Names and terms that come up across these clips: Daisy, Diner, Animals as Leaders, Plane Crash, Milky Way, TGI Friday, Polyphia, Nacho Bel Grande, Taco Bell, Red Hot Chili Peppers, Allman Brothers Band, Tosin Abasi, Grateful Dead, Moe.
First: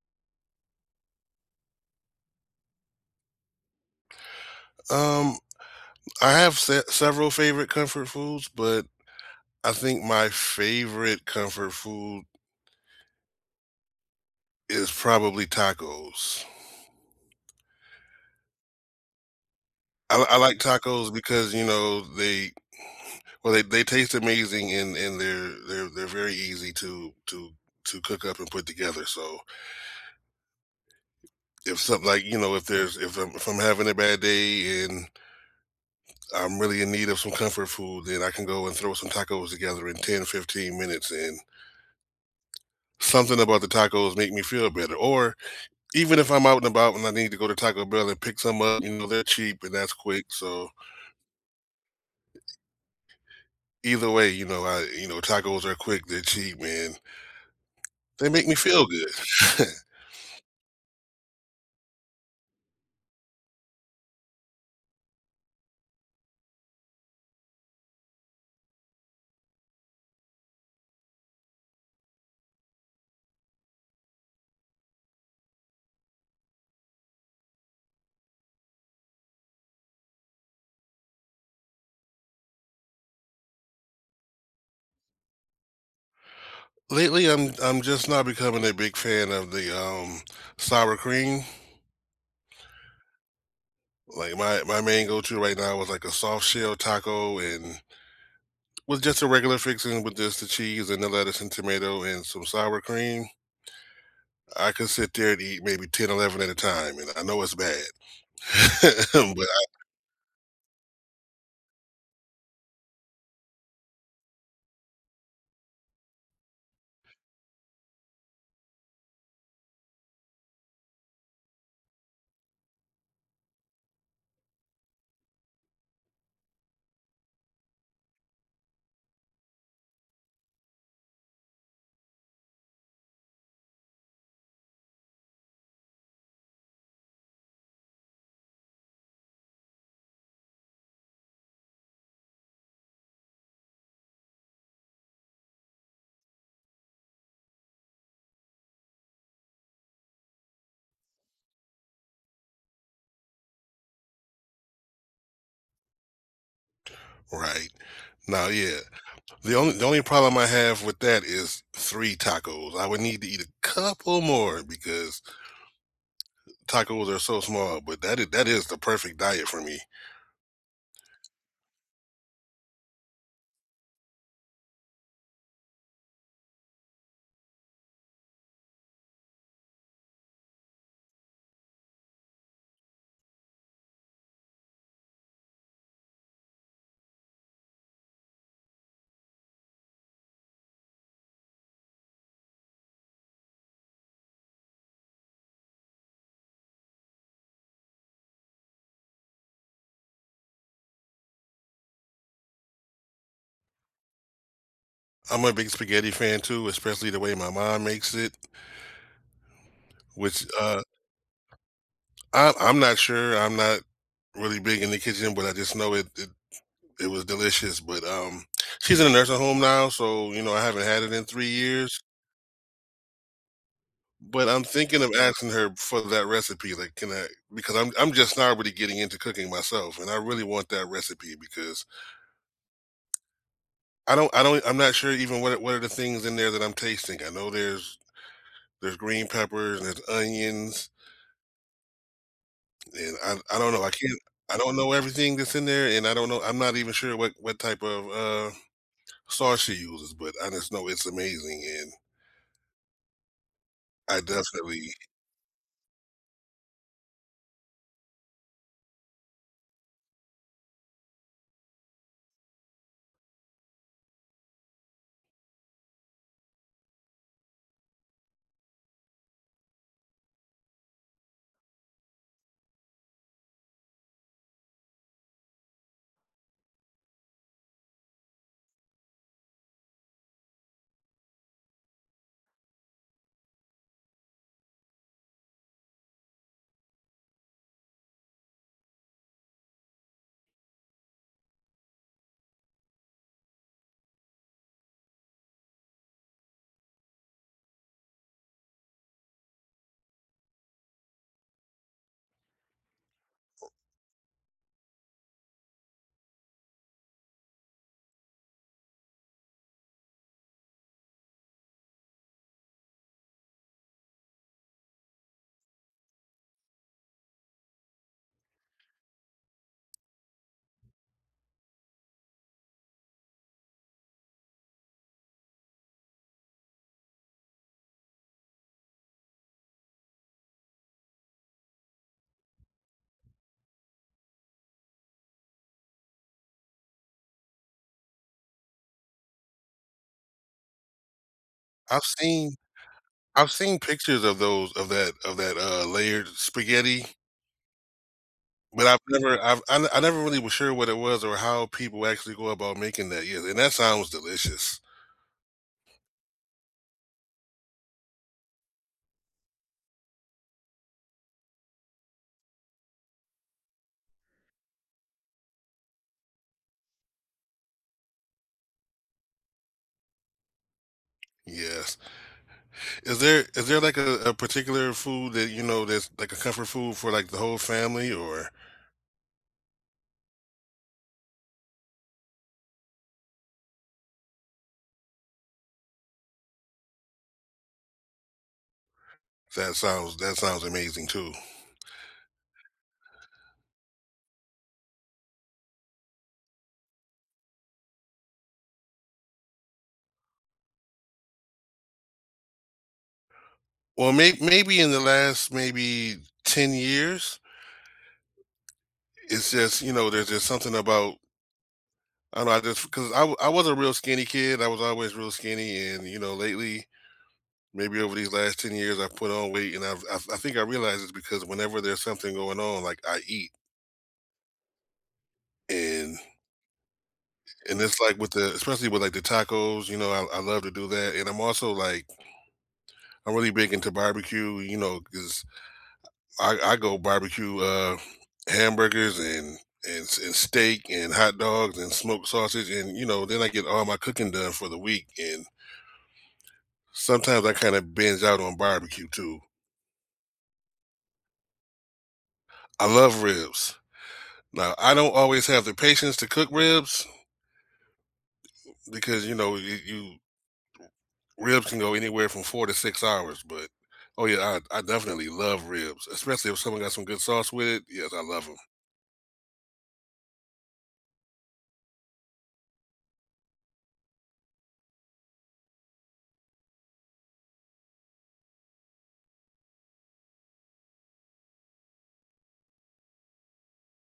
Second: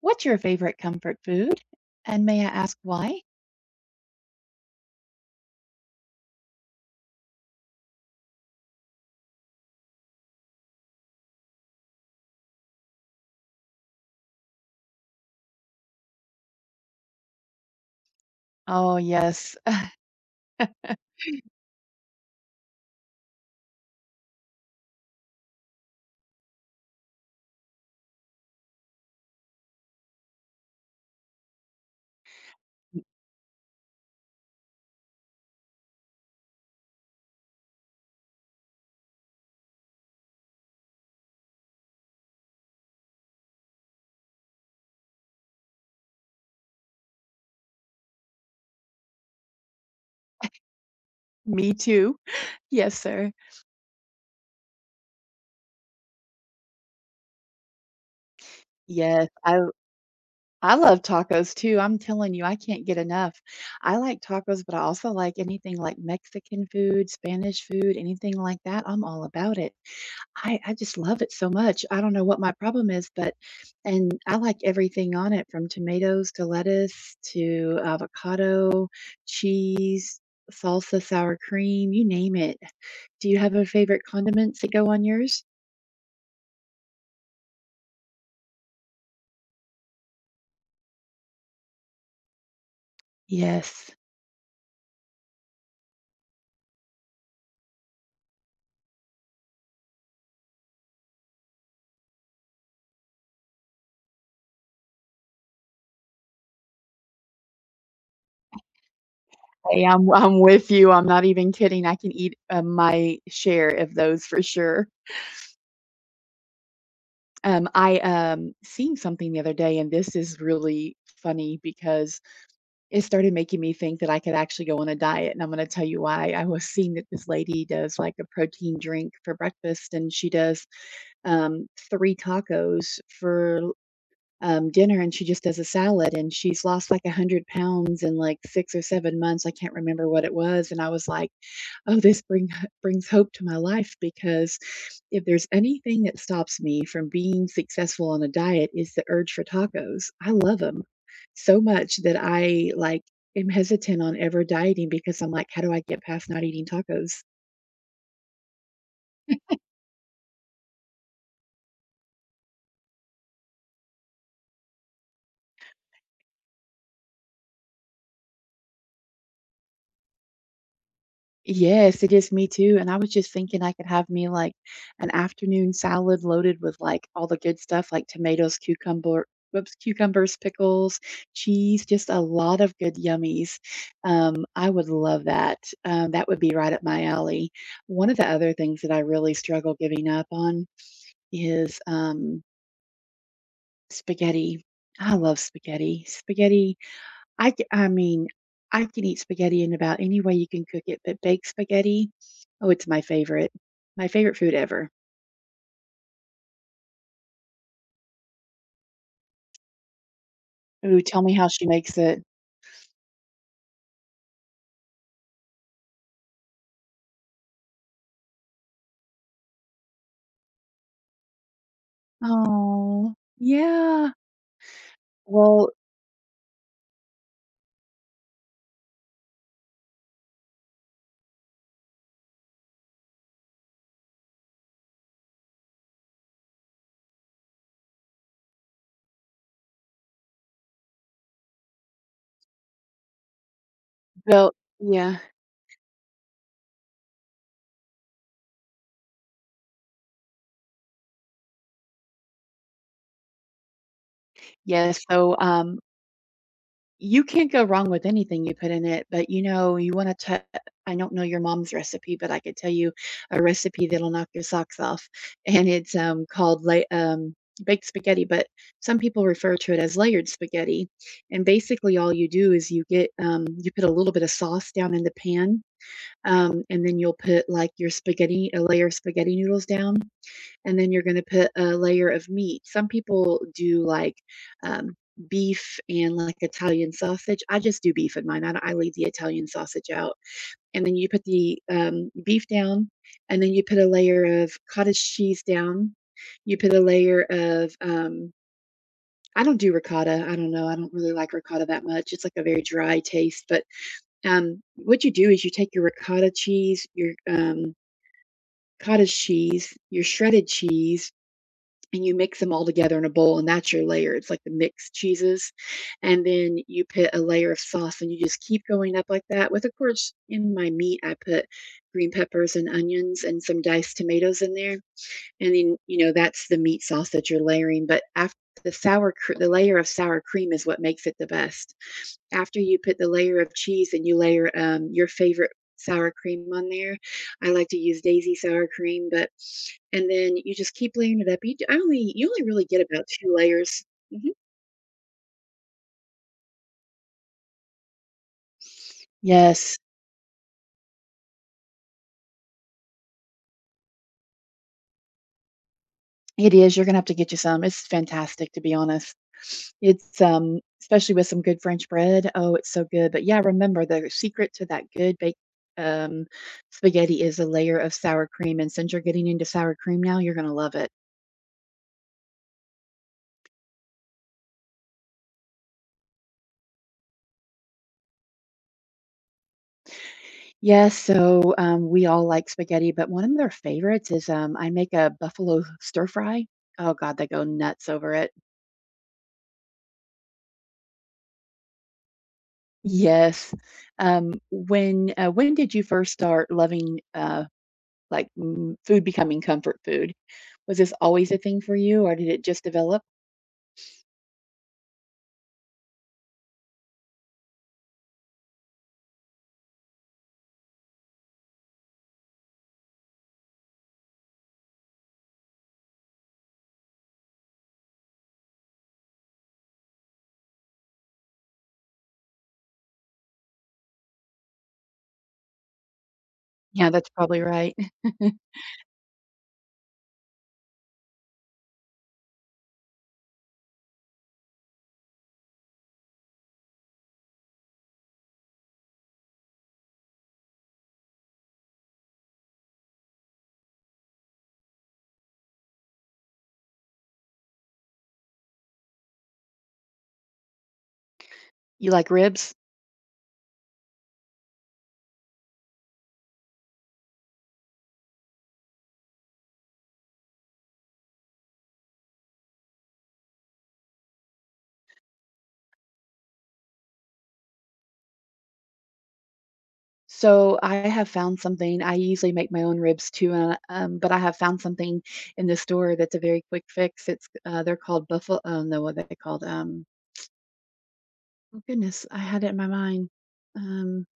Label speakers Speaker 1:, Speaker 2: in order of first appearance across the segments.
Speaker 1: What's your favorite comfort food? And may I ask why?
Speaker 2: Um, I have se several favorite comfort foods, but I think my favorite comfort food is probably tacos.
Speaker 1: Oh, yes.
Speaker 2: I like tacos because, you know, they well they taste amazing and they're very easy to to cook up and put together. So if something like, you know, if I'm having a bad day and I'm really in need of some comfort food, then I can go and throw some tacos together in 10 15 minutes and something about the tacos make me feel better. Or even if I'm out and about and I need to go to Taco Bell and pick some up, you know, they're cheap and that's quick, so
Speaker 1: Me too. Yes, sir.
Speaker 2: either way, tacos are quick, they're cheap, man. They make me feel good.
Speaker 1: Yes, I love tacos too, I'm telling you, I can't get enough. I like tacos, but I also like anything like Mexican food, Spanish food, anything like that, I'm all about it. I just love it so much, I don't know what my problem is, but and I like everything on it from tomatoes to lettuce to avocado, cheese, salsa, sour cream, you name it. Do you have a favorite condiments that go on yours?
Speaker 2: Lately, I'm just not becoming a big fan of the, sour cream.
Speaker 1: Yes.
Speaker 2: Like, my main go-to right now was like a soft shell taco and with just a regular fixing with just the cheese and the lettuce and tomato and some sour cream. I could sit there and eat maybe 10, 11 at a time, and I know it's bad, but.
Speaker 1: Hey, I'm with you. I'm not even kidding. I can eat, my share of those for sure. I, seen something the other day, and this is really funny because it started making me think that I could actually go on a diet, and I'm gonna tell you why. I was seeing that this lady does, like, a protein drink for breakfast, and she does, 3 tacos for, dinner, and she just does a salad, and she's lost, like, 100 pounds in, like, 6 or 7 months. I can't remember what it was, and I was like, "Oh, this brings hope to my life because if there's anything that stops me from being successful on a diet is the urge for tacos." I love them so much that I, like, am hesitant on ever dieting because I'm like, "How do I get past not eating tacos?"
Speaker 2: Right. Now, yeah. The only problem I have with that is 3 tacos. I would need to eat a couple more because tacos are so small, but that is the perfect diet for me.
Speaker 1: Yes, it is me too, and I was just thinking I could have me like an afternoon salad loaded with like all the good stuff like tomatoes, cucumbers, pickles, cheese, just a lot of good yummies. I would love that. That would be right up my alley. One of the other things that I really struggle giving up on is spaghetti. I love spaghetti. Spaghetti I c I mean, I can eat spaghetti in about any way you can cook it, but baked spaghetti, oh, it's my favorite. My favorite food ever.
Speaker 2: I'm a big spaghetti fan too, especially the way my mom makes it, which
Speaker 1: Ooh, tell me how she makes it.
Speaker 2: I'm not sure. I'm not really big in the kitchen, but I just know it was delicious. But she's in a nursing home now, so you know, I haven't had it in 3 years.
Speaker 1: Oh, yeah.
Speaker 2: But I'm thinking of asking
Speaker 1: Well,
Speaker 2: her for that recipe, like, can I because I'm just not really getting into cooking myself, and I really want that recipe because I'm not sure even what are the things in there that I'm tasting. I know there's green peppers and there's onions, and I don't know. I can't
Speaker 1: well,
Speaker 2: I don't know
Speaker 1: yeah.
Speaker 2: everything that's in there, and I don't know. I'm not even sure what type of sauce she uses, but I just know it's amazing, and I definitely
Speaker 1: Yes. So, you can't go wrong with anything you put in it, but, you know, you wanna I don't know your mom's recipe, but I could tell you a recipe that'll knock your socks off, and it's, called la baked spaghetti, but some people refer to it as layered spaghetti, and basically all you do is you get, you put a little bit of sauce down in the pan, and then you'll put, like, your spaghetti a layer of spaghetti noodles down and then you're gonna put a layer of meat. Some people do like um, beef and like Italian sausage. I just do beef in mine. I, don't- I leave the Italian sausage out. And then you put the beef down, and then you put a layer of cottage cheese down. You put a layer of I don't do ricotta. I don't know. I don't really like ricotta that much. It's like a very dry taste. But what you do is you take your ricotta cheese, your cottage cheese, your shredded cheese, and you mix them all together in a bowl, and that's your layer. It's like the mixed cheeses, and then you put a layer of sauce, and you just keep going up like that. With, of course, in my meat I put green peppers and onions and some diced tomatoes in there, and then, you know, that's the meat sauce that you're layering. But after the layer of sour cream is what makes it the best. After you put the layer of cheese, and you layer your favorite sour cream on there. I like to use Daisy sour cream, but and then you just keep layering it up. You d- I
Speaker 2: I've
Speaker 1: only you only
Speaker 2: seen
Speaker 1: really get about 2
Speaker 2: I've seen
Speaker 1: layers.
Speaker 2: pictures
Speaker 1: Mhm.
Speaker 2: of those of that layered spaghetti. But I've never,
Speaker 1: Yes,
Speaker 2: I never really was sure what it was or how people actually go about making that. Yes, and that sounds delicious.
Speaker 1: it is. You're gonna have to get you some. It's fantastic, to be honest. It's especially with some good French bread. Oh, it's so good. But yeah, remember the secret to that good baked um, spaghetti is a layer of sour cream. And since you're getting into sour cream now, you're gonna love it.
Speaker 2: Yes. Is there like a particular food that you know that's like a comfort food for like the whole family, or
Speaker 1: Yes, so, we all like spaghetti, but one of their favorites is, I make a buffalo stir fry. Oh god, they go nuts over it.
Speaker 2: that sounds amazing too?
Speaker 1: Yes. When when did you first start loving, food becoming comfort food? Was this always a thing for you, or did it just develop?
Speaker 2: Well, maybe in the last maybe 10 years, it's just you know there's just something about I don't know I just because I was a real skinny kid. I was always real skinny, and you know lately maybe over these last 10 years, I've put on weight, and I've I think I realize it's because whenever there's something going on, like, I eat, and
Speaker 1: Yeah, that's probably right.
Speaker 2: and it's like with the especially with, like, the tacos, you know, I love to do that, and I'm also, like I'm really big into barbecue, you know, because I go barbecue, hamburgers and s and steak and hot dogs and smoked sausage, and, you know, then I get all my cooking done for the week, and sometimes I kinda binge out on barbecue too.
Speaker 1: You like ribs?
Speaker 2: I love ribs. Now, I don't always have the patience to cook ribs, because you know you ribs can go anywhere from 4 to 6 hours. But oh yeah, I definitely love ribs, especially if someone got some good sauce with it. Yes, I love them.
Speaker 1: So I have found something. I usually make my own ribs too, but I have found something in the store that's a very quick fix. It's they're called buffalo. Oh no, what are they called? Oh goodness, I had it in my mind. Um,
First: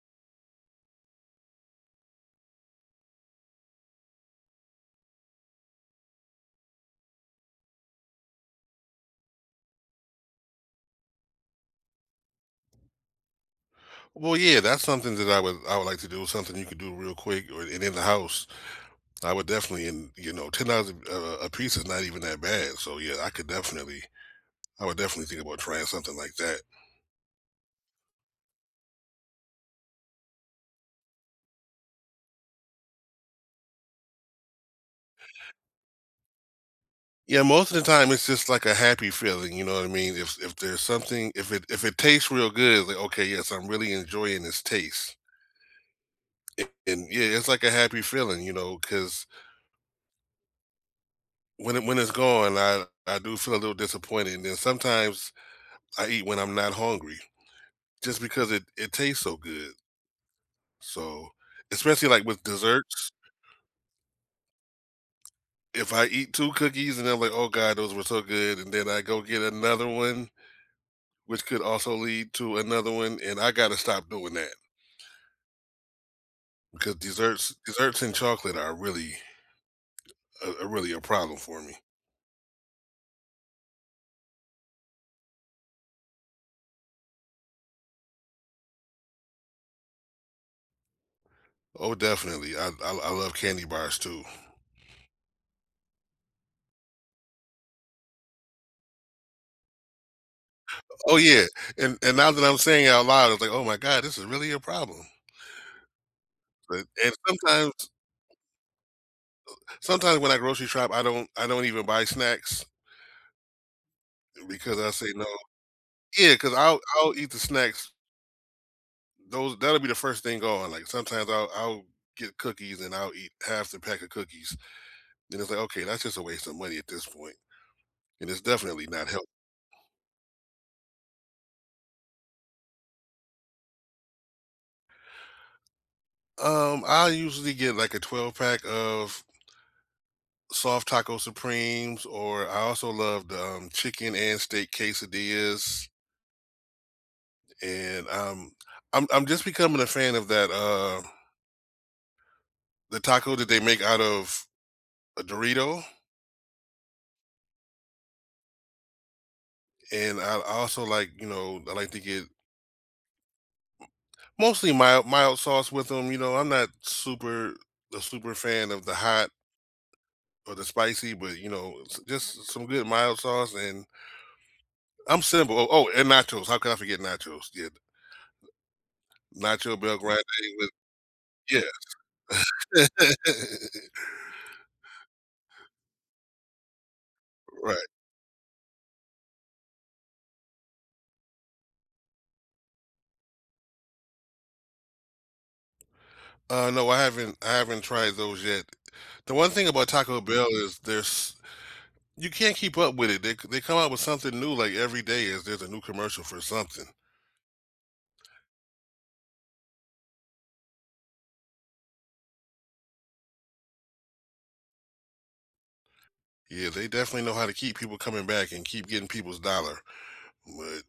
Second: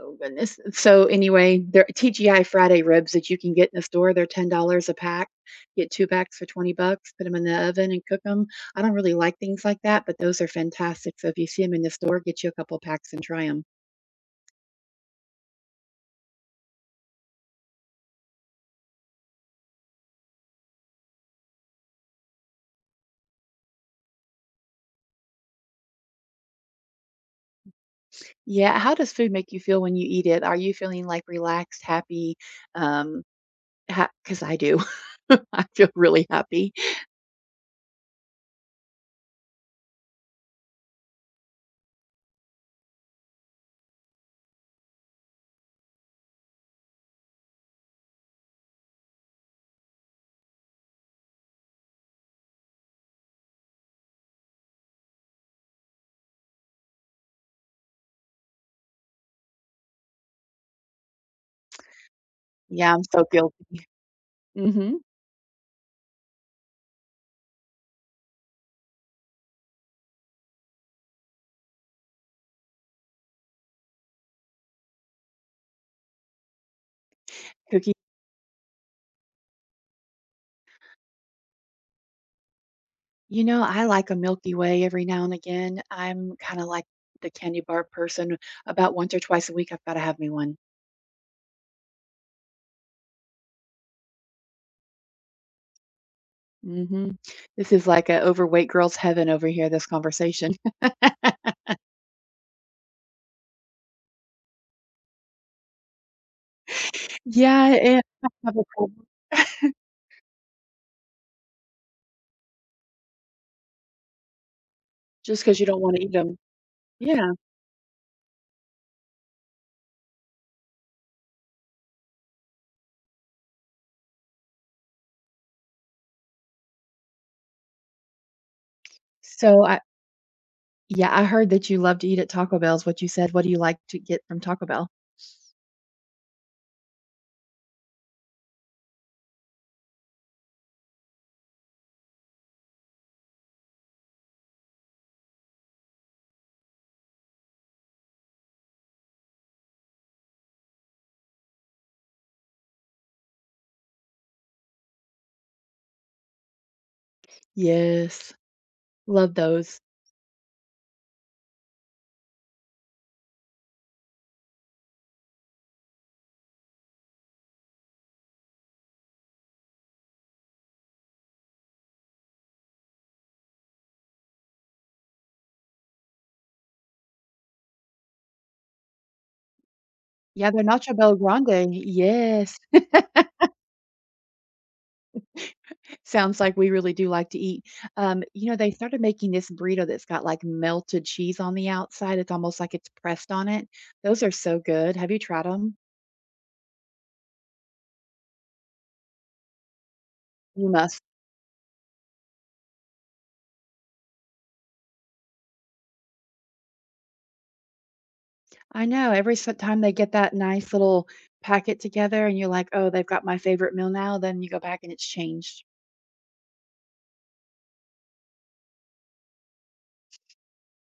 Speaker 1: oh goodness. So anyway, they're TGI Friday ribs that you can get in the store. They're $10 a pack. Get two packs for $20. Put them in the oven and cook them. I don't really like things like that, but those are fantastic. So if you see them in the store, get you a couple packs and try them.
Speaker 2: Well, yeah, that's something that I would like to do. Something you could do real quick or and in the house. I would definitely, and you know, $10 a piece is not even that bad. So yeah, I could definitely, I would definitely think about trying something like that.
Speaker 1: Yeah, how does food make you feel when you eat it? Are you feeling, like, relaxed, happy? Um, ha 'Cause I do. I feel really happy.
Speaker 2: Yeah, most of the time it's just like a happy feeling, you know what I mean? If there's something if it tastes real good, it's like okay, yes, I'm really enjoying this taste. And yeah, it's like a happy feeling, you know, because when it's gone, I do feel a little disappointed, and then sometimes I eat when I'm not hungry just because it tastes so good. So, especially, like, with
Speaker 1: Yeah, I'm
Speaker 2: desserts,
Speaker 1: so guilty. Mhm.
Speaker 2: if I eat 2 cookies and I'm like, "Oh god, those were so good," and then I go get another one, which could also lead to another one, and I gotta stop doing that because
Speaker 1: Cookie,
Speaker 2: desserts and chocolate are really, a really a problem for me.
Speaker 1: you know, I like a Milky Way every now and again. I'm kinda like the candy bar person. About once or twice a week, I've gotta have me one.
Speaker 2: Oh, definitely. I love candy bars too.
Speaker 1: Mhm. This is like a overweight girl's heaven over here, this conversation.
Speaker 2: Oh, yeah, and now that I'm saying it out loud, it's like, "Oh my god, this is really a problem." But and
Speaker 1: Yeah,
Speaker 2: sometimes
Speaker 1: and I have a problem.
Speaker 2: sometimes when I grocery shop, I don't even buy snacks because I say no.
Speaker 1: Just 'cause you don't wanna eat
Speaker 2: Yeah,
Speaker 1: them.
Speaker 2: because I 'cause I'll eat
Speaker 1: Yeah.
Speaker 2: the snacks. Those that'll be the first thing gone, like, sometimes I'll get cookies and I'll eat half the pack of cookies, and it's like, "Okay, that's just a waste of money at this point, and it's definitely not healthy."
Speaker 1: So yeah, I heard that you love to eat at Taco Bell's, what you said, "What do you like to get from Taco Bell?"
Speaker 2: I usually get, like, a 12 pack of soft taco supremes, or I also love the, chicken and steak quesadillas. And, I'm just becoming a fan of that, the taco that they make out of a Dorito,
Speaker 1: Yes, love those.
Speaker 2: and I also like, you know, I like to get mostly mild sauce with them. You know, I'm not super a super fan of the hot or the spicy, but, you know, s just some good mild sauce, and I'm simple. Oh, oh, and nachos, how could I forget nachos? Yeah, nacho bel grande
Speaker 1: Yeah, they're
Speaker 2: with
Speaker 1: Nacho Bel
Speaker 2: yeah.
Speaker 1: Grande, yes. Sounds like we really do like to eat.
Speaker 2: Right.
Speaker 1: You know, they started making this burrito that's got, like, melted cheese on the outside, it's almost like it's pressed on it. Those are so good. Have you tried them?
Speaker 2: No, I haven't tried those yet. The one thing about Taco Bell
Speaker 1: You
Speaker 2: is
Speaker 1: must.
Speaker 2: there's you can't keep up with it. They come out with something new, like, every day is there's a new commercial for something.
Speaker 1: I know, every s time they get that nice little packet together and you're like, "Oh, they've got my favorite meal now," then you go back and it's changed.
Speaker 2: Yeah, they definitely know how to keep people coming back and keep getting people's dollar, but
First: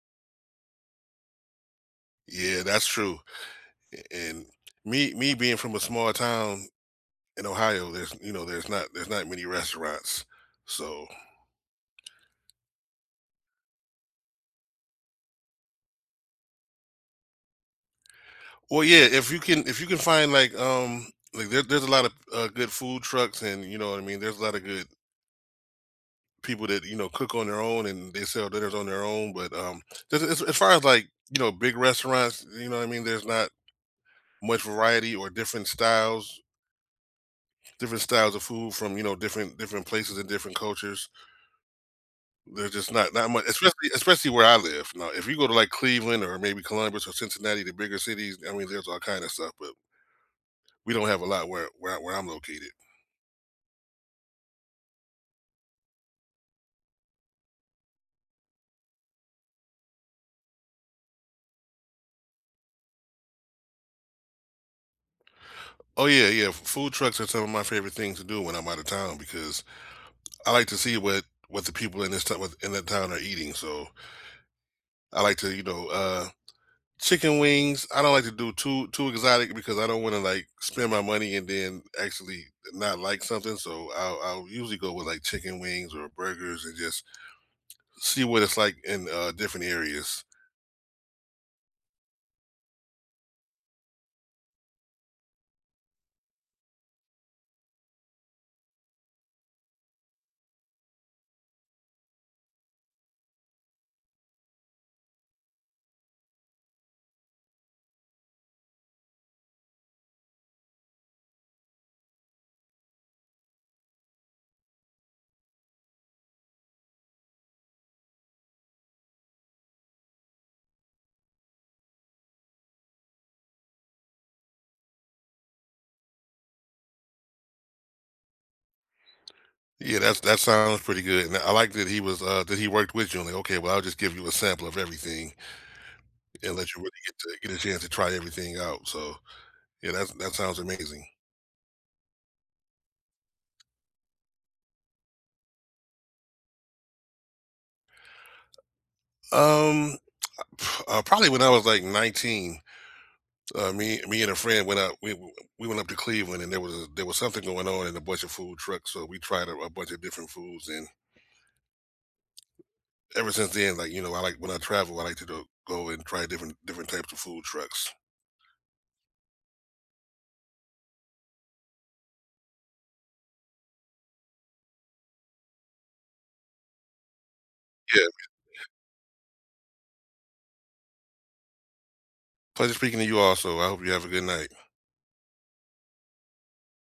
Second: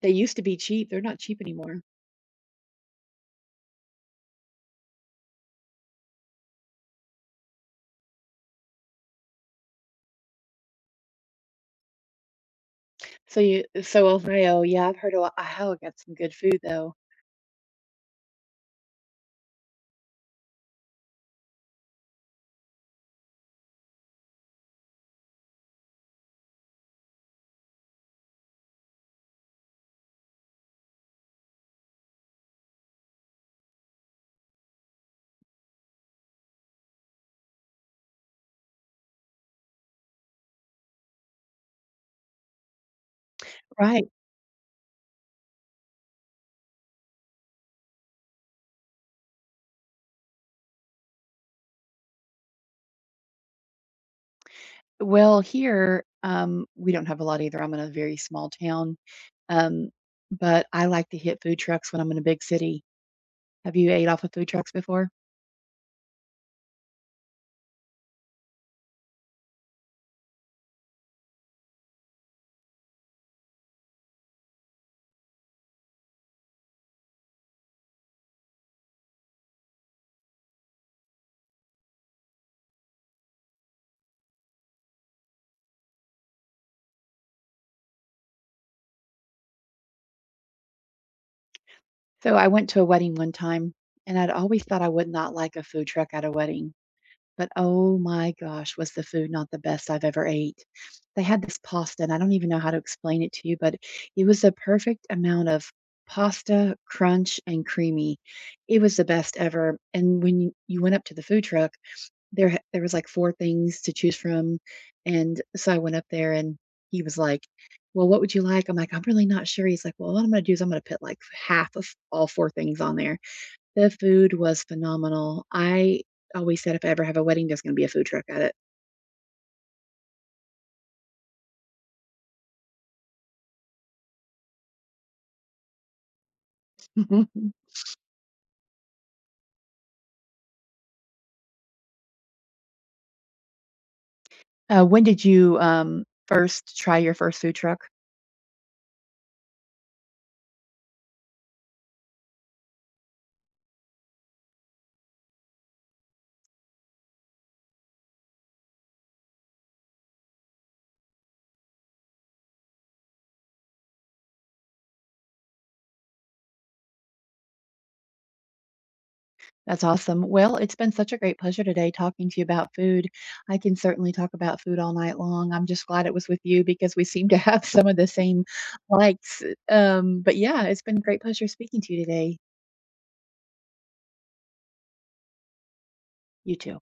Speaker 1: They used to be cheap, they're not cheap anymore.
Speaker 2: yeah, that's true, and me being from a small town in Ohio, there's, you know, there's not many restaurants, so
Speaker 1: So you so Ohio, yeah, I've heard of Ohio got some good food though.
Speaker 2: well, yeah, if you can find, like, there's a lot of, good food trucks and, you know what I mean, there's a lot of good people that you know cook on their own and they sell dinners on their own. But just as far as like you know, big restaurants, you know, what I mean, there's not much variety or different styles of food from you know different places and different cultures. There's just not much,
Speaker 1: Right.
Speaker 2: especially where I live. Now, if you go to like Cleveland or maybe Columbus or Cincinnati, the bigger cities, I mean, there's all kind of stuff, but we don't have a lot where I'm located.
Speaker 1: Well, here, we don't have a lot either. I'm in a very small town. Um, but I like to hit food trucks when I'm in a big city. Have you ate off of food trucks before?
Speaker 2: Oh yeah, yeah. Food trucks are some of my favorite things to do when I'm out of town because I like to see what the people in that town are eating. So I like to, you know, chicken wings. I don't like to do too exotic because I don't want to like spend my money and then actually not like something. So I'll usually go with like chicken wings or burgers and just see what it's like in different areas.
Speaker 1: So I went to a wedding one time, and I'd always thought I would not like a food truck at a wedding. But, oh my gosh, was the food not the best I've ever ate. They had this pasta, and I don't even know how to explain it to you, but it was the perfect amount of pasta, crunch, and creamy. It was the best ever, and when you went up to the food truck, there was, like, 4 things to choose from, and so I went up there, and he was like, "Well, what would you like?" I'm like, "I'm really not sure." He's like, "Well, what I'm gonna do is I'm gonna put, like, half of all 4 things on there." The food was phenomenal. I always said if I ever have a wedding, there's gonna be a food truck at it.
Speaker 2: Yeah, that's that sounds pretty good. And I like that he was that he worked with you and like, okay, well, I'll just give you a sample of everything. And let you really get to get a chance to try everything out, so, yeah, that's that sounds amazing.
Speaker 1: When did you, first try your first food truck?
Speaker 2: Um, probably when I was, like, 19, me and a friend went up we went up to Cleveland, and there was a there was something going on in a bunch of food trucks, so we tried a bunch of different foods, and ever since then, like, you know, I like when I travel, I like to do go and try different types of food trucks.
Speaker 1: That's awesome. Well, it's been such a great pleasure today talking to you about food. I can certainly talk about food all night long. I'm just glad it was with you because we seem to have some of
Speaker 2: Yeah,
Speaker 1: the same likes, but yeah, it's been a great pleasure speaking to you today.
Speaker 2: pleasure speaking to you also, I hope you have a good night.
Speaker 1: You too.